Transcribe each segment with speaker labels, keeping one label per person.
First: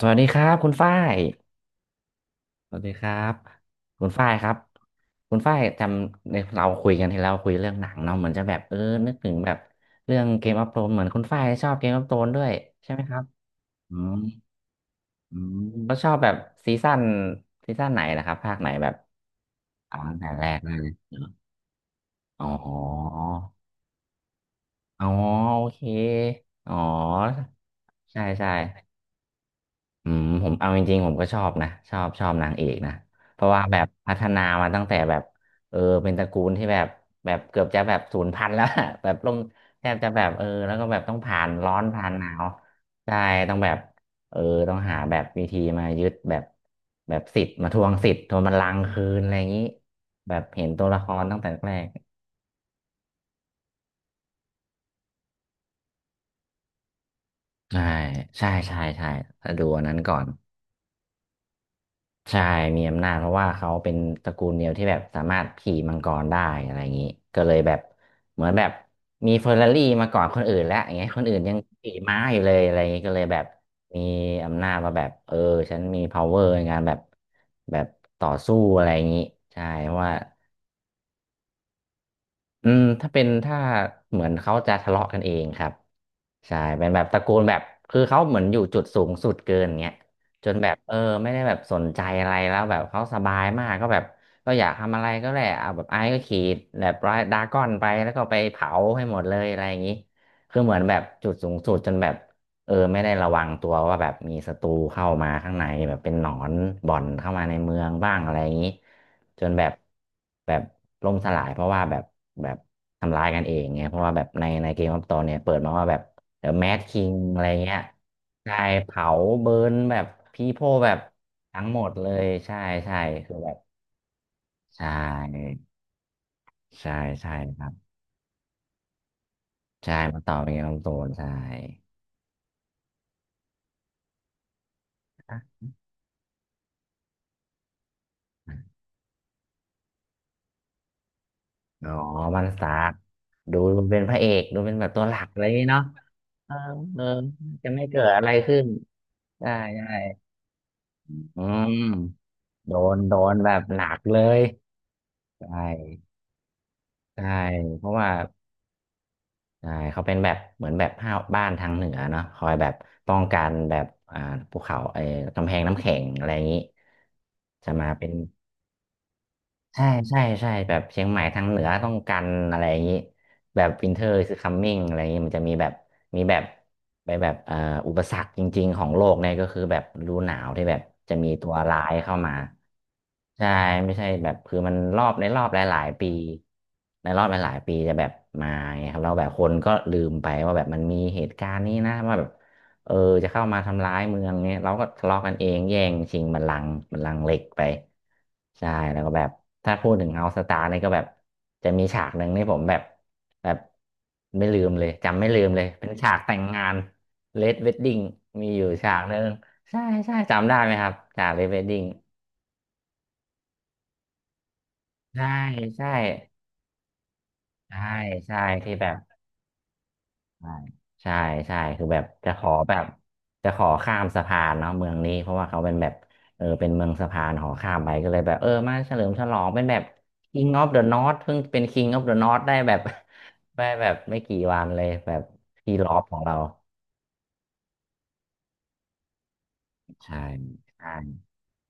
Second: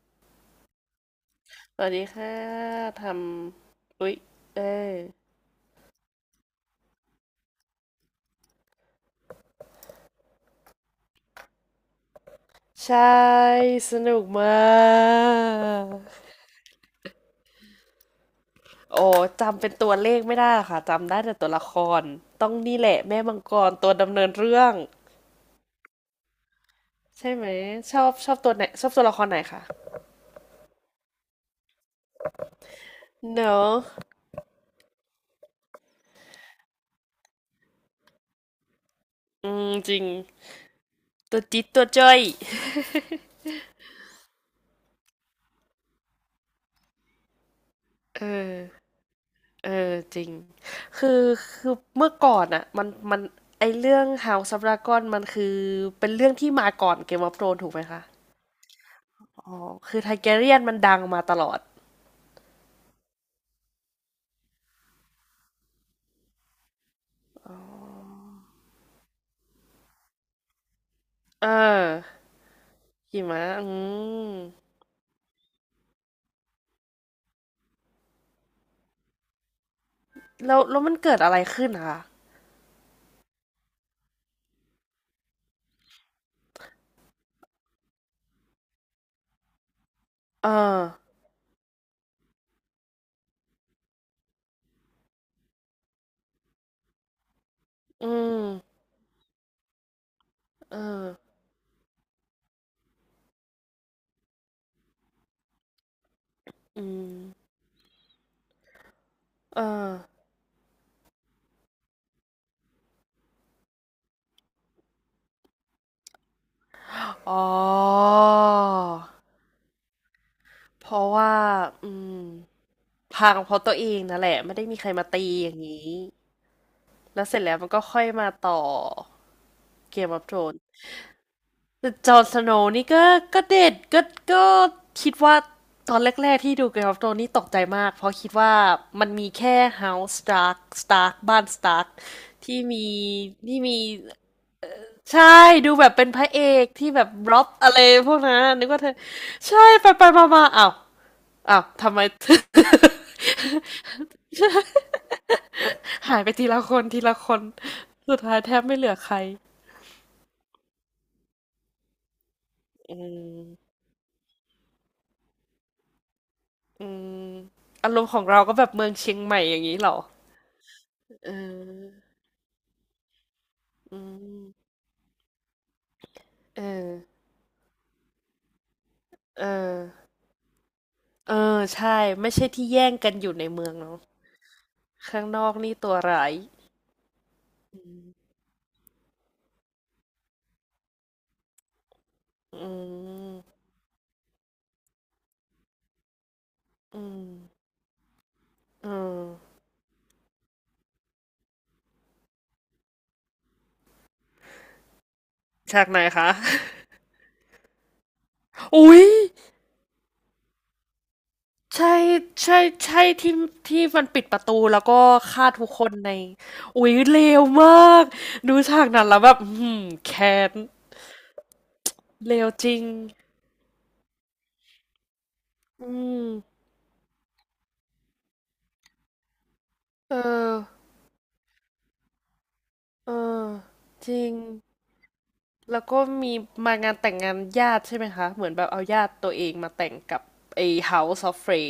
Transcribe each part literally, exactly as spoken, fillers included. Speaker 1: สวัสดีครับคุณฝ้าย
Speaker 2: สวัสดีค่ะ
Speaker 1: สวัสดีค
Speaker 2: ท
Speaker 1: รับ
Speaker 2: ำ
Speaker 1: คุณ
Speaker 2: อุ๊ย
Speaker 1: ฝ้ายครับ
Speaker 2: เออ
Speaker 1: คุณฝ้ายจำในเราคุยกันที่เราคุยเรื่องหนังเนาะเหมือนจะแบบเออนึกถึงแบบเรื่องเกมออฟโธรนเหมือนคุณฝ้ายชอบเกมออฟโธรนด้วยใช่ไห
Speaker 2: ใช่
Speaker 1: มครับ
Speaker 2: ส
Speaker 1: อืม
Speaker 2: นุกมา
Speaker 1: อืมแล้วชอบ
Speaker 2: ก
Speaker 1: แบบซีซั่นซีซั่นไหนนะครับภาคไหนแบบ
Speaker 2: โอ้ จำเป็นตัว
Speaker 1: อ๋อ
Speaker 2: เล
Speaker 1: ตั้ง
Speaker 2: ข
Speaker 1: แต่
Speaker 2: ไม่
Speaker 1: แร
Speaker 2: ได้ห
Speaker 1: ก
Speaker 2: รอก
Speaker 1: เล
Speaker 2: ค่ะ
Speaker 1: ย
Speaker 2: จำได้แต่ตัวละคร
Speaker 1: อ๋
Speaker 2: ต้
Speaker 1: อ
Speaker 2: องนี่แหละแม่มังกรตัวดำเนินเรื่อง
Speaker 1: อ๋อโอเคอ๋อ
Speaker 2: ใช่ไหมชอบ
Speaker 1: ใช่
Speaker 2: ชอบ
Speaker 1: ใช่
Speaker 2: ตัวไหนชอบตัวละครไหนคะ
Speaker 1: อืมผมเอาจริงๆผมก็ชอบนะชอบชอบนางเอกนะเพ
Speaker 2: เน
Speaker 1: ราะว่า
Speaker 2: อะ
Speaker 1: แบบพัฒนามาตั้งแต่แบบเออเป็นตระกูลที่แบบแบบเกือบจะแบบศูนย์พันธุ์แล้ว อะแบบลง
Speaker 2: อืม
Speaker 1: แท
Speaker 2: จ
Speaker 1: บ
Speaker 2: ริง
Speaker 1: จะแบบเออแล้วก็แบบต้อง
Speaker 2: ตั
Speaker 1: ผ่า
Speaker 2: ว
Speaker 1: น
Speaker 2: จิ๊ด
Speaker 1: ร้อ
Speaker 2: ตั
Speaker 1: น
Speaker 2: ว
Speaker 1: ผ่า
Speaker 2: จ้
Speaker 1: น
Speaker 2: อย
Speaker 1: หนาวใช่ต้องแบบเออต้องหาแบบวิธีมายึดแบบแบบสิทธิ์มาทวงสิท
Speaker 2: เอ
Speaker 1: ธิ์
Speaker 2: อ
Speaker 1: ทวงบัลลังก์คืนอะไรอย่างนี้
Speaker 2: เออจริง
Speaker 1: แบบเห็นตัวละค
Speaker 2: คือ
Speaker 1: รตั้งแต่
Speaker 2: คื
Speaker 1: แร
Speaker 2: อ
Speaker 1: ก
Speaker 2: เมื่อก่อนอะ มัน มันไอเรื่อง House of Dragon มันคือ เป็นเรื่องที่มาก่อน Game of Thrones ถูกไห
Speaker 1: ใช่
Speaker 2: มคะ
Speaker 1: ใช่ใช่ใช่ถ้า
Speaker 2: อ๋อ
Speaker 1: ดูอันนั้
Speaker 2: คื
Speaker 1: น
Speaker 2: อไท
Speaker 1: ก่อน
Speaker 2: เกเรียนมันดังมาตลอด
Speaker 1: ใช่ มีอำนาจเพราะว่าเขาเป็นตระกูลเดียวที่แบบสามารถขี่มังกรได้อะไรอย่างนี้ก็เลยแบบเหมือนแบบมีเฟอร์รารี่มาก่อนคนอื่นแล้วอย่างเงี้ยคนอื่น
Speaker 2: เอ
Speaker 1: ยังขี่
Speaker 2: อ
Speaker 1: ม้าอยู่เลยอะไรอย่างนี้ก็เล
Speaker 2: หิ
Speaker 1: ยแบ
Speaker 2: มะ
Speaker 1: บ
Speaker 2: อื
Speaker 1: มี
Speaker 2: ม
Speaker 1: อำนาจมาแบบเออฉันมี power ในการแบบแบบต่อสู้อะไรอย่างนี้ใช่เพราะว่า
Speaker 2: แล้วแล้วมันเกิดอะไรขึ้นอะคะ
Speaker 1: อืมถ้าเป็นถ้าเหมือนเขาจะทะเลาะกันเองครับใช่เป็นแบบตระกูลแบบคือเขาเหมือนอยู่จุดสูงสุดเกินเงี้ยจ
Speaker 2: เอ
Speaker 1: นแบบ
Speaker 2: อ
Speaker 1: เออไม่ได้แบบสนใจอะไรแล้วแบบเขาสบายมากก็แบบก็อยากทำอะไรก็แหละเอาแบบไอ้ก็ขี่แบบดราก้อนไป
Speaker 2: อื
Speaker 1: แล้วก็ไปเผา
Speaker 2: ม
Speaker 1: ให้หมดเลยอะไรอย่างนี้คือเห
Speaker 2: เอ
Speaker 1: มือนแบบ
Speaker 2: อ
Speaker 1: จุดสูงสุดจนแบบ เออไม่ได้ระวังตัวว่าแบบมีศัตรูเข้ามาข้างในแบบเป็นหนอน
Speaker 2: อื
Speaker 1: บ่อนเข้ามา
Speaker 2: ม
Speaker 1: ในเมืองบ้างอะไรอย่างนี้จน
Speaker 2: เออ
Speaker 1: แบบแบบล่มสลายเพราะว่าแบบแบบทำร้ายกันเองไงเพราะว่าแบบในในเกมออฟตอนเนี่ยเปิดมาว่าแบบเดี๋ยวแมดคิง
Speaker 2: อ๋
Speaker 1: อะ
Speaker 2: อ
Speaker 1: ไรเงี้ยใช่เผาเบิร์นแบบพีโพ
Speaker 2: เพ
Speaker 1: แบบ
Speaker 2: ราะว่า
Speaker 1: ทั้งหม
Speaker 2: อื
Speaker 1: ดเล
Speaker 2: ม
Speaker 1: ยใช่ใช่
Speaker 2: พั
Speaker 1: คือ
Speaker 2: ง
Speaker 1: แบ
Speaker 2: เพ
Speaker 1: บ
Speaker 2: ราะตัวเองนั่นแหละ ไม่ได้มี
Speaker 1: ใช
Speaker 2: ใครมาตีอย่า
Speaker 1: ่
Speaker 2: งนี้
Speaker 1: ใช่
Speaker 2: แล้ว
Speaker 1: ใช่
Speaker 2: เสร็จแล้ว
Speaker 1: ค
Speaker 2: มั
Speaker 1: รั
Speaker 2: น
Speaker 1: บ
Speaker 2: ก็ค่อยมาต่อ
Speaker 1: ใช่
Speaker 2: เกม
Speaker 1: มาต่
Speaker 2: t
Speaker 1: อ
Speaker 2: อ r
Speaker 1: เป็
Speaker 2: โ n e
Speaker 1: น
Speaker 2: น
Speaker 1: เกมออฟโตนใช่
Speaker 2: แต่จอห์นสโนว์นี่ก็ก็เด็ดก็ก็คิดว่าตอนแรกๆที่ดู Game of Thrones นี่ตกใจมากเพราะคิดว่ามันมีแค่ House Stark Stark บ้าน
Speaker 1: อ๋
Speaker 2: Stark
Speaker 1: อมันส
Speaker 2: ที่
Speaker 1: ตาร์
Speaker 2: มี
Speaker 1: คดู
Speaker 2: ที่มี
Speaker 1: เป็นพระเอกดูเป็นแบบตัวหลั
Speaker 2: ใช่
Speaker 1: กอะไรอย่างงี้
Speaker 2: ดู
Speaker 1: เนาะ
Speaker 2: แบบเป็นพระเอ
Speaker 1: เออ
Speaker 2: กที่
Speaker 1: เอ
Speaker 2: แบ
Speaker 1: อ
Speaker 2: บร็อบ
Speaker 1: จะ
Speaker 2: อะไร
Speaker 1: ไม่เกิ
Speaker 2: พ
Speaker 1: ด
Speaker 2: วก
Speaker 1: อะไร
Speaker 2: นั้น
Speaker 1: ขึ้น
Speaker 2: นึกว่าเธอ
Speaker 1: ได้
Speaker 2: ใช่
Speaker 1: ได้
Speaker 2: ไปไปมามาอ้าว
Speaker 1: อื
Speaker 2: อ้าว
Speaker 1: ม
Speaker 2: ทำไม
Speaker 1: โดนโดนแบบ หนักเลยใช่
Speaker 2: หายไปทีละคนทีละ
Speaker 1: ใช่
Speaker 2: คน
Speaker 1: เพราะว่า
Speaker 2: สุดท้ายแทบไม่เหลือใคร
Speaker 1: ใช่เขาเป็นแบบเหมือนแบบห้าวบ้านทางเหนือเนาะคอยแบบ
Speaker 2: อื
Speaker 1: ป้องกันแบ
Speaker 2: ม
Speaker 1: บอ่าภูเขาไอ้กำแพงน้ำแข็งอะไรอย่างงี้
Speaker 2: อืม
Speaker 1: จะมา
Speaker 2: อารม
Speaker 1: เป็
Speaker 2: ณ์
Speaker 1: น
Speaker 2: ของเราก็แบบเมืองเชียงใหม่อย่างนี้
Speaker 1: ใช่
Speaker 2: เหรอ
Speaker 1: ใช่ใช่แบบเชียงใหม่
Speaker 2: เ
Speaker 1: ทางเหนือต้อง
Speaker 2: ออ
Speaker 1: กันอะไรอย่างนี้แบบวิน
Speaker 2: อื
Speaker 1: เทอร์คือ
Speaker 2: ม
Speaker 1: คัมมิ่งอะไรอย่างนี้มันจะมีแบบมีแบบ
Speaker 2: เออ
Speaker 1: ไปแบบเอ่ออุปสรรคจริงๆของโลกเนี่ย
Speaker 2: เอ
Speaker 1: ก็คือแบ
Speaker 2: อ
Speaker 1: บฤดูหนาวที่แบบจะมี
Speaker 2: เอ
Speaker 1: ตัว
Speaker 2: อ
Speaker 1: ร้าย
Speaker 2: ใช่
Speaker 1: เข้า
Speaker 2: ไม่
Speaker 1: มา
Speaker 2: ใช่ที่แย่งกันอยู่ใน
Speaker 1: ใช่
Speaker 2: เมือง
Speaker 1: ไม่
Speaker 2: เนาะ
Speaker 1: ใช่แบบคือมันรอบ
Speaker 2: ข้า
Speaker 1: ใน
Speaker 2: ง
Speaker 1: ร
Speaker 2: น
Speaker 1: อ
Speaker 2: อ
Speaker 1: บ
Speaker 2: ก
Speaker 1: ห
Speaker 2: นี่
Speaker 1: ลาย
Speaker 2: ตัว
Speaker 1: ๆปี
Speaker 2: ร้าย
Speaker 1: ในรอบหลายๆปีจะแบบมาไงครับแล้วแบบคนก็ลืมไปว่าแบบมันมีเหตุการณ์นี้นะว่าแบบ
Speaker 2: อื
Speaker 1: เออจะเข้า
Speaker 2: ม
Speaker 1: มาทำร้ายเมืองเนี่ยเราก็ทะเลาะกันเองแย่งชิงบัลลังก์บัล
Speaker 2: อื
Speaker 1: ลังก์
Speaker 2: ม
Speaker 1: เหล็กไปใช่
Speaker 2: อื
Speaker 1: แล้วก็แบบ
Speaker 2: ม
Speaker 1: ถ้าพูดถึงเฮาสตาร์นี่ก็แบบจะมีฉากหนึ่งนี่ผมแบบแบบไม่ลืมเลยจำไม่ลืมเลย
Speaker 2: ฉา
Speaker 1: เป็
Speaker 2: ก
Speaker 1: น
Speaker 2: ไหน
Speaker 1: ฉาก
Speaker 2: คะ
Speaker 1: แต่งงานเลดเวดดิ้งมีอยู่ ฉา
Speaker 2: อุ๊
Speaker 1: ก
Speaker 2: ย
Speaker 1: หนึ่งใช่ใช่จำได้ไหมครับฉากเลดเวดดิ้ง
Speaker 2: ใช่ใช่ใช่ที่ที่มันปิดประตูแล้วก็
Speaker 1: ใช่
Speaker 2: ฆ่าทุกค
Speaker 1: ใช่
Speaker 2: นในอุ๊ยเลวมา
Speaker 1: ใช่
Speaker 2: ก
Speaker 1: ใช่
Speaker 2: ดู
Speaker 1: ที่
Speaker 2: ฉา
Speaker 1: แบ
Speaker 2: ก
Speaker 1: บ
Speaker 2: นั้นแล้วแบบอือหือแค้
Speaker 1: ใช่
Speaker 2: น
Speaker 1: ใช่ใช่คือแบบจะ
Speaker 2: เล
Speaker 1: ข
Speaker 2: ว
Speaker 1: อ
Speaker 2: จ
Speaker 1: แบ
Speaker 2: ริง
Speaker 1: บจะขอข้ามสะพานเนาะเมืองนี้เพราะว่าเขาเป็นแบ
Speaker 2: อื
Speaker 1: บ
Speaker 2: ม
Speaker 1: เออเป็นเมืองสะพานขอข้ามไปก็เลยแบบเออมาเฉลิมฉลองเป็นแบบ
Speaker 2: เอ
Speaker 1: King
Speaker 2: อ
Speaker 1: of the North เพิ่งเป็น King of the North ได้แบบ
Speaker 2: เออ
Speaker 1: ได้แบบ
Speaker 2: จ
Speaker 1: ไม่
Speaker 2: ริง
Speaker 1: กี่วันเลยแบบที่
Speaker 2: แล้ว
Speaker 1: รอ
Speaker 2: ก็
Speaker 1: บของ
Speaker 2: มี
Speaker 1: เรา
Speaker 2: มางานแต่งงานญาติใช่ไหมคะเหมือนแบบเอาญาติตัวเองมาแต่งกั
Speaker 1: ใช่
Speaker 2: บไอ้
Speaker 1: ใช่
Speaker 2: House of Frey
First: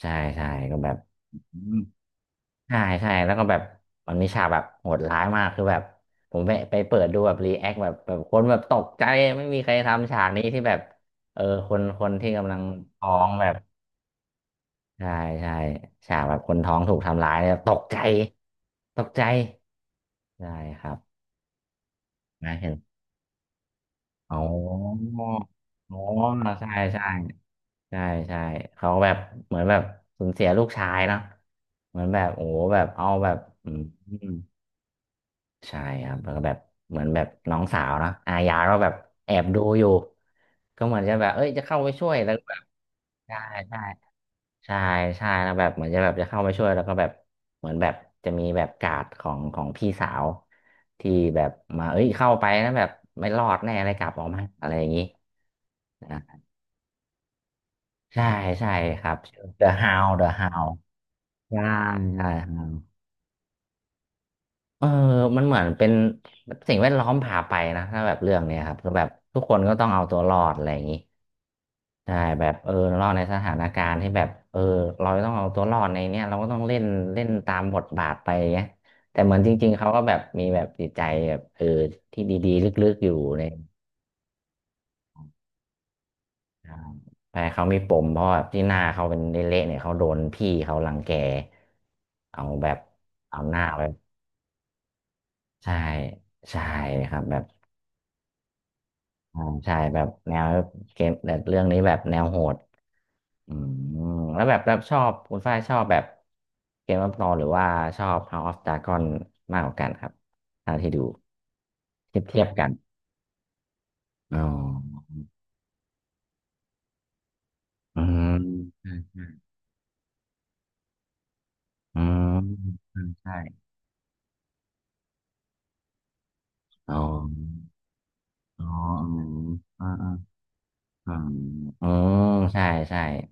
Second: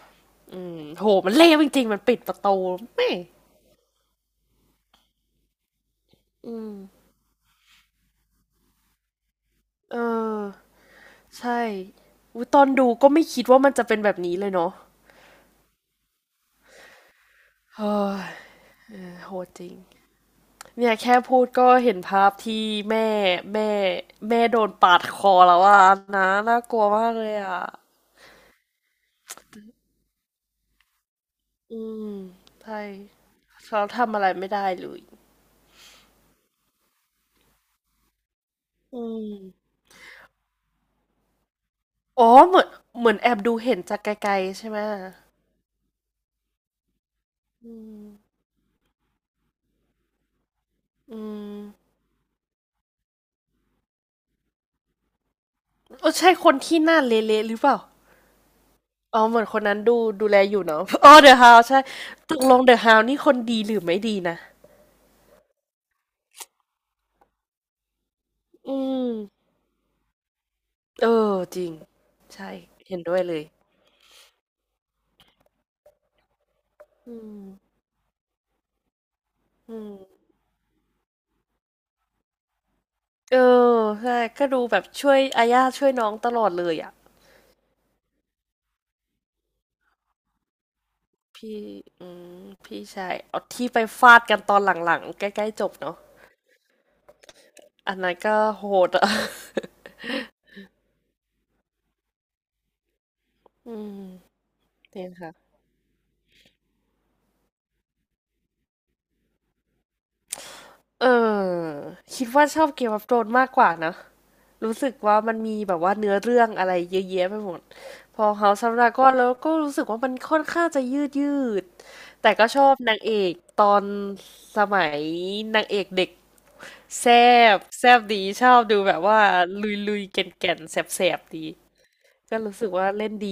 Speaker 1: ใช่ใช่
Speaker 2: อื
Speaker 1: ก็
Speaker 2: ม
Speaker 1: แบบ
Speaker 2: โหมันเลวจริงๆมันปิดประตู
Speaker 1: ใช่
Speaker 2: แม่
Speaker 1: ใช่แล้วก็แบบมันมีฉากแบบโหดร้ายมากคือแบบผมไป
Speaker 2: อืม
Speaker 1: ไปเปิดดูแบบรีแอคแบบแบบคนแบบตกใจไม่มีใคร
Speaker 2: เอ
Speaker 1: ทำฉากนี้
Speaker 2: อ
Speaker 1: ที่แบบเออ
Speaker 2: ใช่
Speaker 1: คนคนที่
Speaker 2: อุ๊ย
Speaker 1: กำลั
Speaker 2: ต
Speaker 1: ง
Speaker 2: อนดูก็
Speaker 1: ท้อ
Speaker 2: ไม่
Speaker 1: ง
Speaker 2: คิ
Speaker 1: แบ
Speaker 2: ด
Speaker 1: บ
Speaker 2: ว่ามันจะเป็นแบบนี้เลยเนาะ
Speaker 1: ใช่ใช่ฉากแบบคนท้องถูกทำร้ายเนี่ยตกใจ
Speaker 2: เฮ้ย
Speaker 1: ตกใจ
Speaker 2: โหดจริง
Speaker 1: ใช่ครั
Speaker 2: เนี่ย
Speaker 1: บ
Speaker 2: แค่พูดก็เห็นภาพ
Speaker 1: นะ
Speaker 2: ที่
Speaker 1: เห็น
Speaker 2: แม่แม่
Speaker 1: อ๋อ
Speaker 2: แม่โดนปาดคอแล้วอ่ะ
Speaker 1: อ๋อ
Speaker 2: นะน่าก
Speaker 1: ใช่
Speaker 2: ลัว
Speaker 1: ใช่
Speaker 2: มากเลยอ่ะ
Speaker 1: ใช่ใช่เขาแบบเหมือนแบบสูญเสียลูกชายเนาะ
Speaker 2: อื
Speaker 1: เหมือ
Speaker 2: ม
Speaker 1: นแบบโอ้โห
Speaker 2: ใช่
Speaker 1: แบบเอาแบบอื
Speaker 2: เขาทำอะไร
Speaker 1: ม
Speaker 2: ไม่ได้เลย
Speaker 1: ใช่ครับแล้วก็แบบเหมือนแบบน้องสาวเนอะอายาก็แบบ
Speaker 2: อื
Speaker 1: แอบดู
Speaker 2: ม
Speaker 1: อยู่ก็เหมือนจะแบบเอ้ยจะเข้าไปช่วย
Speaker 2: อ๋อ
Speaker 1: แล้วก็แบ
Speaker 2: เหมื
Speaker 1: บ
Speaker 2: อนเหมือนแอ
Speaker 1: ใช่
Speaker 2: บดูเห็
Speaker 1: ใช่
Speaker 2: นจากไกลๆใช่
Speaker 1: ใช่
Speaker 2: ไหม
Speaker 1: ใช่แล้วแบบเหมือนจะแบบจะเข้าไปช่วยแล้วก็แบบเหมื
Speaker 2: อื
Speaker 1: อนแบบ
Speaker 2: ม
Speaker 1: จะมีแบบการ์ดของของพี่สาวที่
Speaker 2: อื
Speaker 1: แบบมา
Speaker 2: ม
Speaker 1: เอ้ยเข้าไปแล้วแบบไม่รอดแน่อะไรกลับออกมาอะไรอย่างนี้
Speaker 2: เออ
Speaker 1: นะ
Speaker 2: ใช่คนที่หน้าเละๆหรือเปล่า
Speaker 1: ใช่ใช่ครับ
Speaker 2: อ๋อเห
Speaker 1: ชื่
Speaker 2: มื
Speaker 1: อ
Speaker 2: อนคน
Speaker 1: The
Speaker 2: นั้นดู
Speaker 1: Hound The
Speaker 2: ดูแลอยู่
Speaker 1: Hound
Speaker 2: เนาะอ๋อเดอะฮาว
Speaker 1: ใช่
Speaker 2: ใช่
Speaker 1: ใช่
Speaker 2: ตก
Speaker 1: ค
Speaker 2: ล
Speaker 1: รั
Speaker 2: งเดอะ
Speaker 1: บ
Speaker 2: ฮาวนี่คนดีหรือไม่ดีนะ
Speaker 1: เออมันเหมือนเป็นสิ่งแวดล้อมพาไปนะถ้าแบบเรื่องเนี้ยค
Speaker 2: อื
Speaker 1: รับคือแบบ
Speaker 2: ม
Speaker 1: ทุกคนก็ต้องเอาตัวรอดอะไรอย่างนี้
Speaker 2: เออจริง
Speaker 1: ใช่แบ
Speaker 2: ใช่
Speaker 1: บเออ
Speaker 2: เห็
Speaker 1: ร
Speaker 2: น
Speaker 1: อด
Speaker 2: ด้ว
Speaker 1: ใน
Speaker 2: ยเล
Speaker 1: ส
Speaker 2: ย
Speaker 1: ถานการณ์ที่แบบเออเราต้องเอาตัวรอดในเนี้ยเราก็ต้องเล่น
Speaker 2: อื
Speaker 1: เล่น
Speaker 2: ม
Speaker 1: ตามบทบาทไปเงี้ยแต่เหมือนจริง
Speaker 2: อื
Speaker 1: ๆเขาก็แบบ
Speaker 2: ม
Speaker 1: มีแบบจิตใจแบบเออที่ดีๆลึกๆอยู่
Speaker 2: เอ
Speaker 1: ใน
Speaker 2: อใช่ก็ดูแบบช่วยอาญาช่วยน้องตลอดเล
Speaker 1: อ่า
Speaker 2: ยอ่ะ
Speaker 1: ใช่เขามีปมเพราะแบบที่หน้าเขาเป็นเละๆเนี่ยเขาโดนพี่เขารังแก
Speaker 2: พี่อื
Speaker 1: เอา
Speaker 2: ม
Speaker 1: แบบ
Speaker 2: พี่ชาย
Speaker 1: เอา
Speaker 2: เอา
Speaker 1: หน้า
Speaker 2: ที่ไป
Speaker 1: ไป
Speaker 2: ฟาดกันตอนหลังๆใกล้ๆจ
Speaker 1: ใช่
Speaker 2: บเนาะ
Speaker 1: ใช่ครับแบบ
Speaker 2: อันนั้นก็โหดอ่ะ
Speaker 1: อ่าใช่แบบแนวเกมแบบเรื่องนี้แบบแนวโหด อื ม
Speaker 2: อืม
Speaker 1: แล้วแบบแบบ ชอ
Speaker 2: เนี่ย
Speaker 1: บคุณฝ้า
Speaker 2: ค่ะ
Speaker 1: ยชอบแบบเกมอัฟโอรนหรือว่าชอบ House of Dragon มากกว่ากันครับเท่าที่ดู
Speaker 2: เออ
Speaker 1: เทีย
Speaker 2: คิ
Speaker 1: บ
Speaker 2: ด
Speaker 1: เทีย
Speaker 2: ว่า
Speaker 1: บ
Speaker 2: ช
Speaker 1: กั
Speaker 2: อบ
Speaker 1: น
Speaker 2: เกมออฟโธรนมากกว่านะ
Speaker 1: อ๋อ
Speaker 2: รู้สึกว่ามันมีแบบว่าเนื้อเรื่องอะไรเยอะแยะไปหมด
Speaker 1: อื
Speaker 2: พอ House of
Speaker 1: ม
Speaker 2: Dragon แล้วก็รู้สึกว่ามันค่อนข้างจะยืดยืดแต่ก็ชอบ
Speaker 1: ใช่ใช่อืม
Speaker 2: นา
Speaker 1: อื
Speaker 2: ง
Speaker 1: ม
Speaker 2: เอกตอ
Speaker 1: ใช่
Speaker 2: นสมัยนางเอกเด็ก
Speaker 1: อ๋อ
Speaker 2: แซบแซบดีชอบ
Speaker 1: อ๋อ
Speaker 2: ดูแบบ
Speaker 1: อื
Speaker 2: ว่า
Speaker 1: ม
Speaker 2: ลุย
Speaker 1: อ่า
Speaker 2: ลุย
Speaker 1: อ่า
Speaker 2: แก่นแก่นแสบแส
Speaker 1: อื
Speaker 2: บ
Speaker 1: ม
Speaker 2: ๆดี
Speaker 1: อืม
Speaker 2: ก็รู้
Speaker 1: ใช่
Speaker 2: สึกว่า
Speaker 1: ใช่
Speaker 2: เล่นดี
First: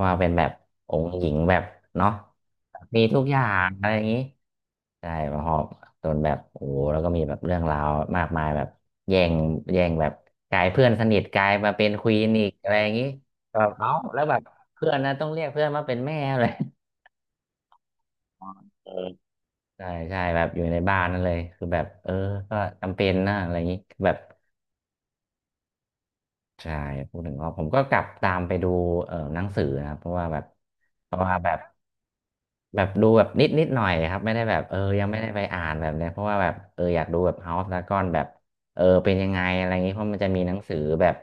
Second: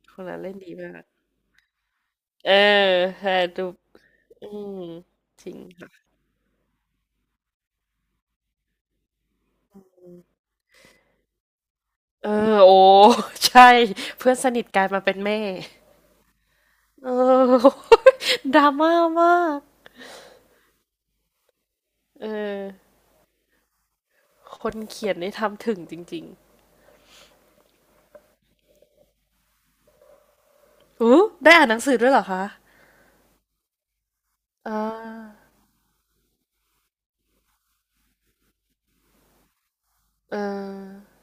Speaker 1: ว่า
Speaker 2: คน
Speaker 1: เป็น
Speaker 2: นั้น
Speaker 1: แบ
Speaker 2: เล่
Speaker 1: บ
Speaker 2: นดีมา
Speaker 1: อ
Speaker 2: ก
Speaker 1: งค์หญิงแบบเนาะ
Speaker 2: เออ
Speaker 1: มีทุก
Speaker 2: แต่
Speaker 1: อย่า
Speaker 2: ดู
Speaker 1: งอะไรอย่างนี้
Speaker 2: อืม
Speaker 1: ใช่พ
Speaker 2: จริ
Speaker 1: อ
Speaker 2: ง
Speaker 1: จ
Speaker 2: ค่ะ
Speaker 1: นแบบโอ้โหแล้วก็มีแบบเรื่องราวมากมายแบบแย่งแย่งแบบกลายเพื่อนสนิทกลายมาเป็นควี
Speaker 2: เอ
Speaker 1: น
Speaker 2: อ
Speaker 1: อีกอะ
Speaker 2: โอ้
Speaker 1: ไรอย่างนี้ แบ
Speaker 2: ใช่
Speaker 1: บเอ้าแล้ว
Speaker 2: เพื่อ
Speaker 1: แบ
Speaker 2: น
Speaker 1: บ
Speaker 2: สนิทกลาย
Speaker 1: เพื่อน
Speaker 2: มา
Speaker 1: นะ
Speaker 2: เป็น
Speaker 1: ต้อง
Speaker 2: แม่
Speaker 1: เรียกเพื่อนมาเป็นแม่เลย
Speaker 2: เออ ดราม่า มาก
Speaker 1: ใช่ใช่แบบอยู่ในบ้านนั่นเลยคือแบบเออ
Speaker 2: เอ
Speaker 1: ก็
Speaker 2: อ
Speaker 1: จำเป็นนะอะไรอย่างนี้แบบ
Speaker 2: คนเขียนนี่ทำถึงจริง
Speaker 1: ใช่พูดถึงก็ผมก็กลับตามไปดูเอ่อหนังสือนะครับเพราะว่าแบบ
Speaker 2: ๆ
Speaker 1: เพ
Speaker 2: อู้
Speaker 1: ราะว่าแบ
Speaker 2: ได้
Speaker 1: บ
Speaker 2: อ่านหนังสือด้วยเหรอคะ
Speaker 1: แบบดูแบบนิดนิดหน่อยครับไม่ได้แบบ
Speaker 2: อ่
Speaker 1: เออยังไม่ได้ไป
Speaker 2: า
Speaker 1: อ่านแบบเนี้ยเพราะว่าแบบเอออยากดูแบบ House of Dragon แบบเออเป็นยังไงอะไรอย่างงี้เพราะมันจะ
Speaker 2: เ
Speaker 1: มีหนังสือ
Speaker 2: ออ
Speaker 1: แบบ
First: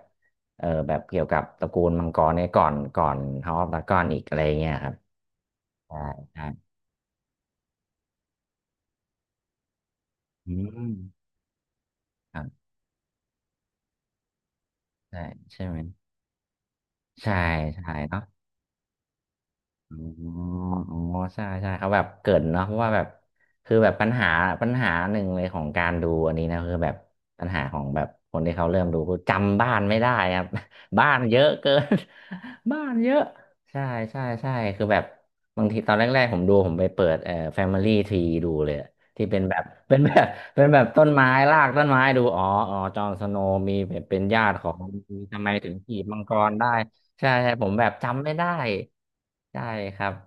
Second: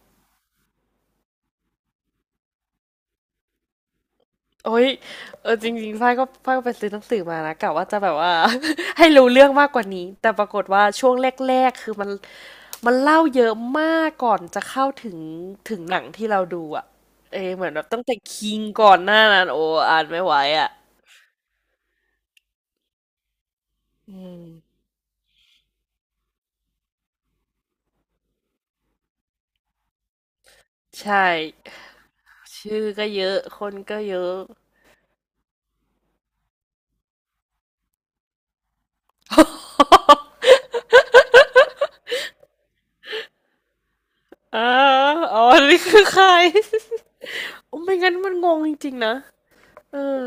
Speaker 1: เออแบบเกี่ยวกับตระกูลมังกรเนี่ยก่อนก่อน House of Dragon อีกอะไรอย่างเงี้ย
Speaker 2: โอ้
Speaker 1: ค
Speaker 2: ย
Speaker 1: รับ
Speaker 2: เออจริง
Speaker 1: ใช่
Speaker 2: ๆฝ้ายก็
Speaker 1: ใช่
Speaker 2: ฝ้ายก็ไปซื้อหนังสือมานะกะว่าจะแบบว่า ให้รู้เรื่องมากกว่านี้แต่ปรา
Speaker 1: อื
Speaker 2: กฏว่า
Speaker 1: ม
Speaker 2: ช่วงแรกๆคือมัน
Speaker 1: ครับ
Speaker 2: มันเล่าเยอะมากก่อนจะเข้าถึ
Speaker 1: ใช่
Speaker 2: ง
Speaker 1: ใช่ไหม
Speaker 2: ถึงหนังที่เราดูอ่ะ
Speaker 1: ใช่
Speaker 2: เออเหมือนแบบ
Speaker 1: ใช่
Speaker 2: ตั้งแต่
Speaker 1: เนาะ
Speaker 2: คิงก่อนหน้านั้นโอ้
Speaker 1: อ๋อ
Speaker 2: อ่านไม่ไหวอ่ะ
Speaker 1: อ๋อใช่ใช่เขาแบบเกรินเนาะเพราะว่าแบบคือแบบปัญ
Speaker 2: อื
Speaker 1: หา
Speaker 2: ม
Speaker 1: ปัญหาหนึ่งเลยของการดูอันนี้นะคือแบบปัญหาของแบบคนที่เขาเริ่มดูคือจำบ้านไม่ได้ครับ บ้า
Speaker 2: ใช่
Speaker 1: นเยอะเกิน บ้า
Speaker 2: ชื่อ
Speaker 1: น
Speaker 2: ก็
Speaker 1: เยอะ
Speaker 2: เยอะคน
Speaker 1: ใช่
Speaker 2: ก็เย
Speaker 1: ใช่
Speaker 2: อะ
Speaker 1: ใช่คือแบบบางทีตอนแรกๆผมดูผมไปเปิดเอ่อ Family Tree ดูเลยอะที่เป็นแบบ เป็นแบบเป็นแบบต้นไม้รากต้นไม้ดูอ๋ออ๋อจอห์นสโนว์มีแบบเป็นญาติ
Speaker 2: อ๋อ
Speaker 1: ของ
Speaker 2: อ๋
Speaker 1: ทำ
Speaker 2: อ
Speaker 1: ไมถึง
Speaker 2: นี่
Speaker 1: ขี
Speaker 2: คื
Speaker 1: ด
Speaker 2: อ
Speaker 1: มั
Speaker 2: ใค
Speaker 1: ง
Speaker 2: ร
Speaker 1: กรได้ ใช่ใช่ผ ม
Speaker 2: โอ้
Speaker 1: แบบ
Speaker 2: ไม่งั้น
Speaker 1: จำ
Speaker 2: มั
Speaker 1: ไม่
Speaker 2: น
Speaker 1: ได้
Speaker 2: งงจริงๆนะ
Speaker 1: ใช่
Speaker 2: เอ
Speaker 1: ครับ
Speaker 2: อ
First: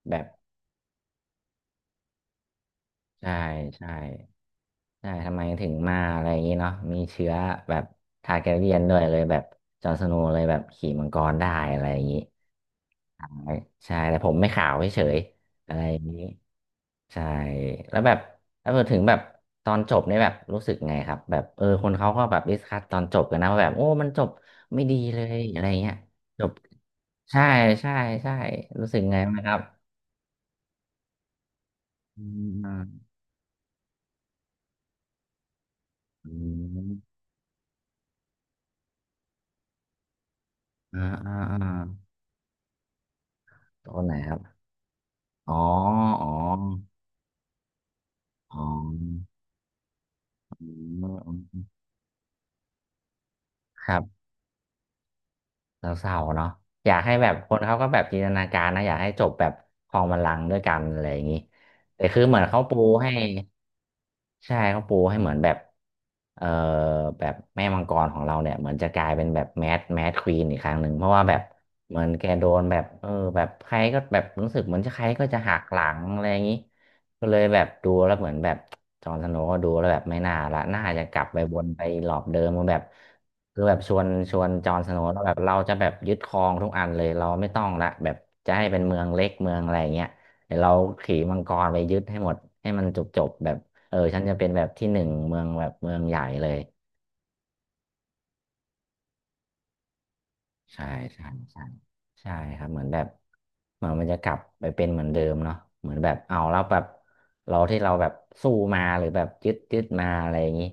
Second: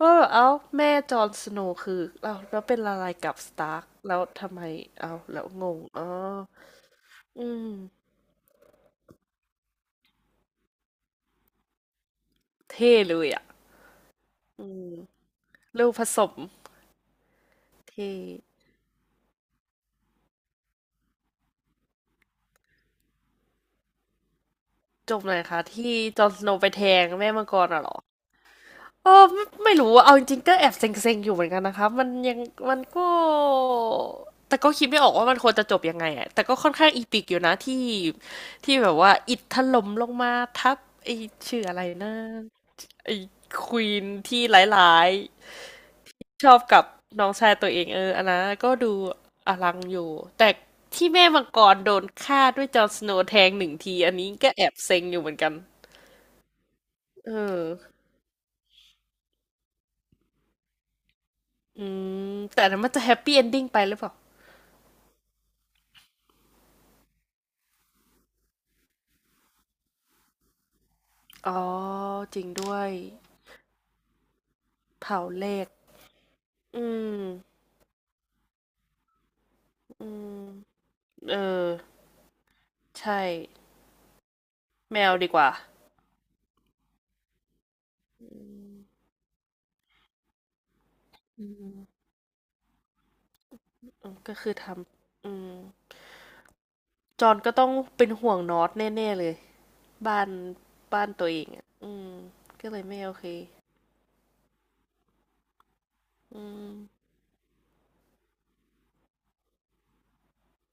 Speaker 2: ว่า
Speaker 1: แบ
Speaker 2: แบ
Speaker 1: บ
Speaker 2: บเอ้าแม่จอห์นสโนว์คือเอ้าแล้วเป็นอะไร
Speaker 1: ใช่
Speaker 2: กับสตาร์ก
Speaker 1: ใช่
Speaker 2: แล้วทำไม
Speaker 1: ใช่
Speaker 2: เอ้า
Speaker 1: ทำ
Speaker 2: แล้
Speaker 1: ไม
Speaker 2: วง
Speaker 1: ถึง
Speaker 2: ง
Speaker 1: มา
Speaker 2: อ๋อ
Speaker 1: อะไรอย่างนี้เนาะมีเชื้อ
Speaker 2: อืม
Speaker 1: แบบทาร์แกเรียนด้วยเลยแบบจอห์นสโนว์เลยแบบขี่มังกรได้อะไรอย่างนี้
Speaker 2: เท่เลยอ่ะ
Speaker 1: ใช่แต่ผมไม่ขา
Speaker 2: อื
Speaker 1: ว
Speaker 2: ม
Speaker 1: เฉยๆอะไร
Speaker 2: ลูก
Speaker 1: อ
Speaker 2: ผ
Speaker 1: ย่างนี้
Speaker 2: สม
Speaker 1: ใช่แล้ว
Speaker 2: เท่
Speaker 1: แบบแล้วพอถึงแบบตอนจบเนี่ยแบบรู้สึกไงครับแบบเออคนเขาก็แบบดิสคัสตอนจบกันนะว่าแบบโอ้มันจบไม่ดี
Speaker 2: จ
Speaker 1: เล
Speaker 2: บหน่
Speaker 1: ย
Speaker 2: อย
Speaker 1: อะ
Speaker 2: ค่ะ
Speaker 1: ไรเงี้
Speaker 2: ที่
Speaker 1: ย
Speaker 2: จอห์นส
Speaker 1: จ
Speaker 2: โน
Speaker 1: บ
Speaker 2: ว์ไปแทงแม่
Speaker 1: ใช่
Speaker 2: มังกรอ่ะเหร
Speaker 1: ใช่
Speaker 2: อ
Speaker 1: ใช่รู้สึก
Speaker 2: เอ
Speaker 1: ไง
Speaker 2: อ
Speaker 1: ไหม
Speaker 2: ไม่
Speaker 1: ครับ
Speaker 2: ไม่รู้อะเอาจริงๆก็แอบเซ็งๆอยู่เหมือนกันนะคะมัน
Speaker 1: อื
Speaker 2: ยังมัน
Speaker 1: ม
Speaker 2: ก็แต่ก็คิดไม่ออกว่ามันควรจะจบยังไงอะ
Speaker 1: อื
Speaker 2: แต่ก็ค่อนข้างอี
Speaker 1: ม
Speaker 2: ปิกอยู่นะที่ที่แบบว่าอิฐถล่มลงมาทับ
Speaker 1: อ่า
Speaker 2: ไอ้
Speaker 1: อ่าอ่า
Speaker 2: ชื่ออะไรนะไอ้ควี
Speaker 1: ตัว
Speaker 2: น
Speaker 1: ไหนครับ
Speaker 2: ที่ร้าย
Speaker 1: อ๋ออ๋อ
Speaker 2: ๆชอบกับน้องชายตัวเองเอออันนั้น
Speaker 1: อ๋
Speaker 2: ก็ดู
Speaker 1: อ
Speaker 2: อลังอยู่แต่
Speaker 1: อื
Speaker 2: ที่แม่มัง
Speaker 1: ม
Speaker 2: กรโดนฆ่าด้วยจอห์นสโนว์แทงหนึ่ง
Speaker 1: ค
Speaker 2: ที
Speaker 1: รับ
Speaker 2: อันนี้ก็แอบเซ็งอยู่เหมือนกัน
Speaker 1: แล้วเศร้าเนาะอยากให้แบ
Speaker 2: เอ
Speaker 1: บคน
Speaker 2: อ
Speaker 1: เขาก็แบบจินตนาการนะอยากให้จบแบบคลองบัลลังก์ด้วยกันอะไรอย่างนี้
Speaker 2: อื
Speaker 1: แต่คือเหมื
Speaker 2: ม
Speaker 1: อนเขา
Speaker 2: แต่อัน
Speaker 1: ปู
Speaker 2: นั้นมันจะแฮ
Speaker 1: ให้
Speaker 2: ปปี้เอนดิ้งไปหรือเปล่า
Speaker 1: ใช่เขาปูให้เหมือนแบบเอ่อแบบแม่มังกรของเราเนี่ยเหมือนจะกลายเป็นแบบแมดแมดควีนอีกครั้งหนึ่งเพราะว่าแบบ
Speaker 2: อ๋อ
Speaker 1: เหมือนแก
Speaker 2: จ
Speaker 1: โด
Speaker 2: ริง
Speaker 1: น
Speaker 2: ด้
Speaker 1: แบ
Speaker 2: ว
Speaker 1: บ
Speaker 2: ย
Speaker 1: เออแบบใครก็แบบรู้สึกเหมือนจะใคร
Speaker 2: เผา
Speaker 1: ก็จะ
Speaker 2: เล
Speaker 1: หัก
Speaker 2: ข
Speaker 1: หลังอะไรอย่างนี้
Speaker 2: อื
Speaker 1: ก็เลยแบ
Speaker 2: ม
Speaker 1: บดูแล้วเหมือนแบบจอห์นสโนว์ก็ดูแล้วแบบ
Speaker 2: อื
Speaker 1: ไม่น่าละ
Speaker 2: ม
Speaker 1: น่าจะกลับ
Speaker 2: เอ
Speaker 1: ไป
Speaker 2: อ
Speaker 1: วนไปหลอบเดิมมาแบบ
Speaker 2: ใช่
Speaker 1: คือแบบชวนชวนจอห์นสโน
Speaker 2: แม
Speaker 1: ว์
Speaker 2: ว
Speaker 1: แล้ว
Speaker 2: ดี
Speaker 1: แบ
Speaker 2: ก
Speaker 1: บ
Speaker 2: ว่า
Speaker 1: เราจะแบบยึดครองทุกอันเลยเราไม่ต้องละแบบจะให้เป็นเมืองเล็กเมืองอะไรอย่างเงี้ยเดี๋ยวเราขี่มัง
Speaker 2: อื
Speaker 1: กรไปยึ
Speaker 2: ม
Speaker 1: ดให้หมดให้มันจบจบแบบเออ
Speaker 2: อืม
Speaker 1: ฉันจะ
Speaker 2: ก็
Speaker 1: เป็น
Speaker 2: คือ
Speaker 1: แบ
Speaker 2: ท
Speaker 1: บที่หนึ่ง
Speaker 2: ำอื
Speaker 1: เมือง
Speaker 2: ม
Speaker 1: แบบเมืองใหญ่เลย
Speaker 2: จอนก็ต้องเป็นห่วงนอตแน่ๆเลยบ้าน
Speaker 1: ใช่
Speaker 2: บ้าน
Speaker 1: ใช่
Speaker 2: ตัวเอง
Speaker 1: ใช่
Speaker 2: อ่ะอืม
Speaker 1: ใช่ครั
Speaker 2: ก็
Speaker 1: บ
Speaker 2: เล
Speaker 1: เหมือ
Speaker 2: ย
Speaker 1: นแบ
Speaker 2: ไม่
Speaker 1: บ
Speaker 2: โอเค
Speaker 1: เหมือนมันจะกลับไปเป็นเหมือนเดิมเนาะเหมือนแบบเอา
Speaker 2: อื
Speaker 1: แล้ว
Speaker 2: ม
Speaker 1: แบบเราที่เราแบบสู้มาหรือแบบยึดยึดมาอะไรอย่างนี้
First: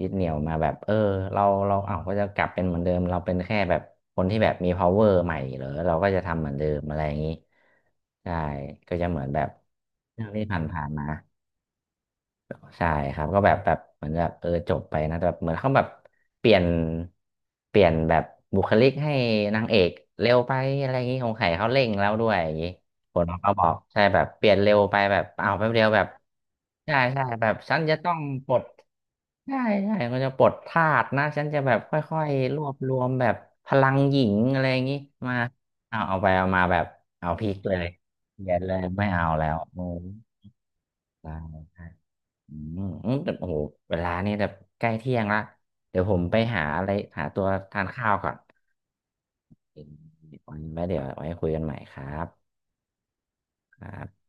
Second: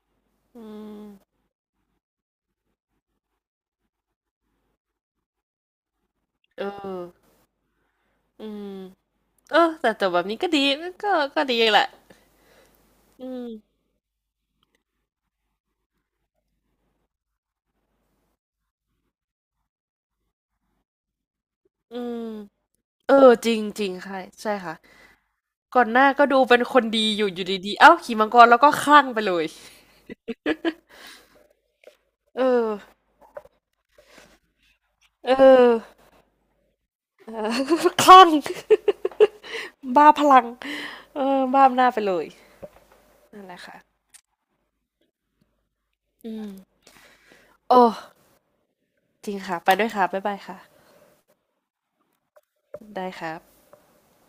Speaker 1: ยึดเหนี่ยวมา
Speaker 2: อื
Speaker 1: แบบเออ
Speaker 2: ม
Speaker 1: เราเราเอาก็จะกลับเป็นเหมือนเดิมเราเป็นแค่แบบคนที่แบบมี power ใหม่เหรอเราก็จะทำเหมือน
Speaker 2: เอ
Speaker 1: เดิมอะไร
Speaker 2: อ
Speaker 1: อย่างนี้ใช่
Speaker 2: อืม
Speaker 1: ก็จะเหมือนแบบ
Speaker 2: เออแต่แต่แบ
Speaker 1: เรื่
Speaker 2: บ
Speaker 1: อง
Speaker 2: นี้
Speaker 1: ที่
Speaker 2: ก็
Speaker 1: ผ
Speaker 2: ดี
Speaker 1: ่านๆมา
Speaker 2: ก็ก็ดีแหละ
Speaker 1: ใช่ครั
Speaker 2: อื
Speaker 1: บก็แบบแบบ
Speaker 2: ม
Speaker 1: เหมือนแบบเออจบไปนะแต่แบบเหมือนเขาแบบเปลี่ยนเปลี่ยนแบบบุคลิกให้นางเอกเร็วไปอะไรอย่างนี้ของไข่เขาเร่ง
Speaker 2: อื
Speaker 1: แล้วด้
Speaker 2: ม
Speaker 1: วยอย่างนี้
Speaker 2: เอ
Speaker 1: ค
Speaker 2: อ
Speaker 1: นเขา
Speaker 2: จ
Speaker 1: ก็
Speaker 2: ริ
Speaker 1: บ
Speaker 2: ง
Speaker 1: อก
Speaker 2: จริง
Speaker 1: ใช่แบ
Speaker 2: ค่ะ
Speaker 1: บเปลี่
Speaker 2: ใช่
Speaker 1: ยนเร็
Speaker 2: ค่ะ
Speaker 1: วไปแบบเอาวแป๊บเดี
Speaker 2: ก่อ
Speaker 1: ยว
Speaker 2: นห
Speaker 1: แบบ
Speaker 2: น้าก็ดูเป็นคน
Speaker 1: ใช่
Speaker 2: ดีอ
Speaker 1: ใช่
Speaker 2: ยู่อ
Speaker 1: แบ
Speaker 2: ยู่
Speaker 1: บ
Speaker 2: ดี
Speaker 1: ฉัน
Speaker 2: ๆ เอ้า
Speaker 1: จะต้อ
Speaker 2: ขี่
Speaker 1: ง
Speaker 2: มังกร
Speaker 1: ปล
Speaker 2: แล้ว
Speaker 1: ด
Speaker 2: ก็คลั่งไปเลย
Speaker 1: ใช่ใช่ก็จะปลดทาสนะฉันจะแบบค่อย
Speaker 2: เอ
Speaker 1: ๆรว
Speaker 2: อ
Speaker 1: บรวมแบบพลังหญิงอะไรอย่างนี้
Speaker 2: เอ
Speaker 1: มา
Speaker 2: อ
Speaker 1: เอาเอาไปเอามาแบบเอา
Speaker 2: เอ
Speaker 1: พลิ
Speaker 2: อ
Speaker 1: กเลย
Speaker 2: คลั่ง
Speaker 1: เป ลี่ยนเลยไม่เอาแล้วโอ้
Speaker 2: บ้าพลังเอ
Speaker 1: ใ
Speaker 2: อบ้าอำ
Speaker 1: ช่
Speaker 2: นาจไปเลย
Speaker 1: อืมอืมแต่
Speaker 2: นั่น
Speaker 1: โอ้
Speaker 2: แห
Speaker 1: โห
Speaker 2: ละค่ะ
Speaker 1: เวลานี่แบบใกล้เที่ยงละเดี๋ยวผม
Speaker 2: อื
Speaker 1: ไปหา
Speaker 2: ม
Speaker 1: อะไรหาตัวทา
Speaker 2: โอ้
Speaker 1: นข้าวก่อน
Speaker 2: จริงค่ะไปด้วยค่ะ บ๊าย
Speaker 1: ไ
Speaker 2: บายค่ะ
Speaker 1: ว้เดี๋ยวไว้คุยกันใหม่ครับ
Speaker 2: ได้ครับ
Speaker 1: ครับ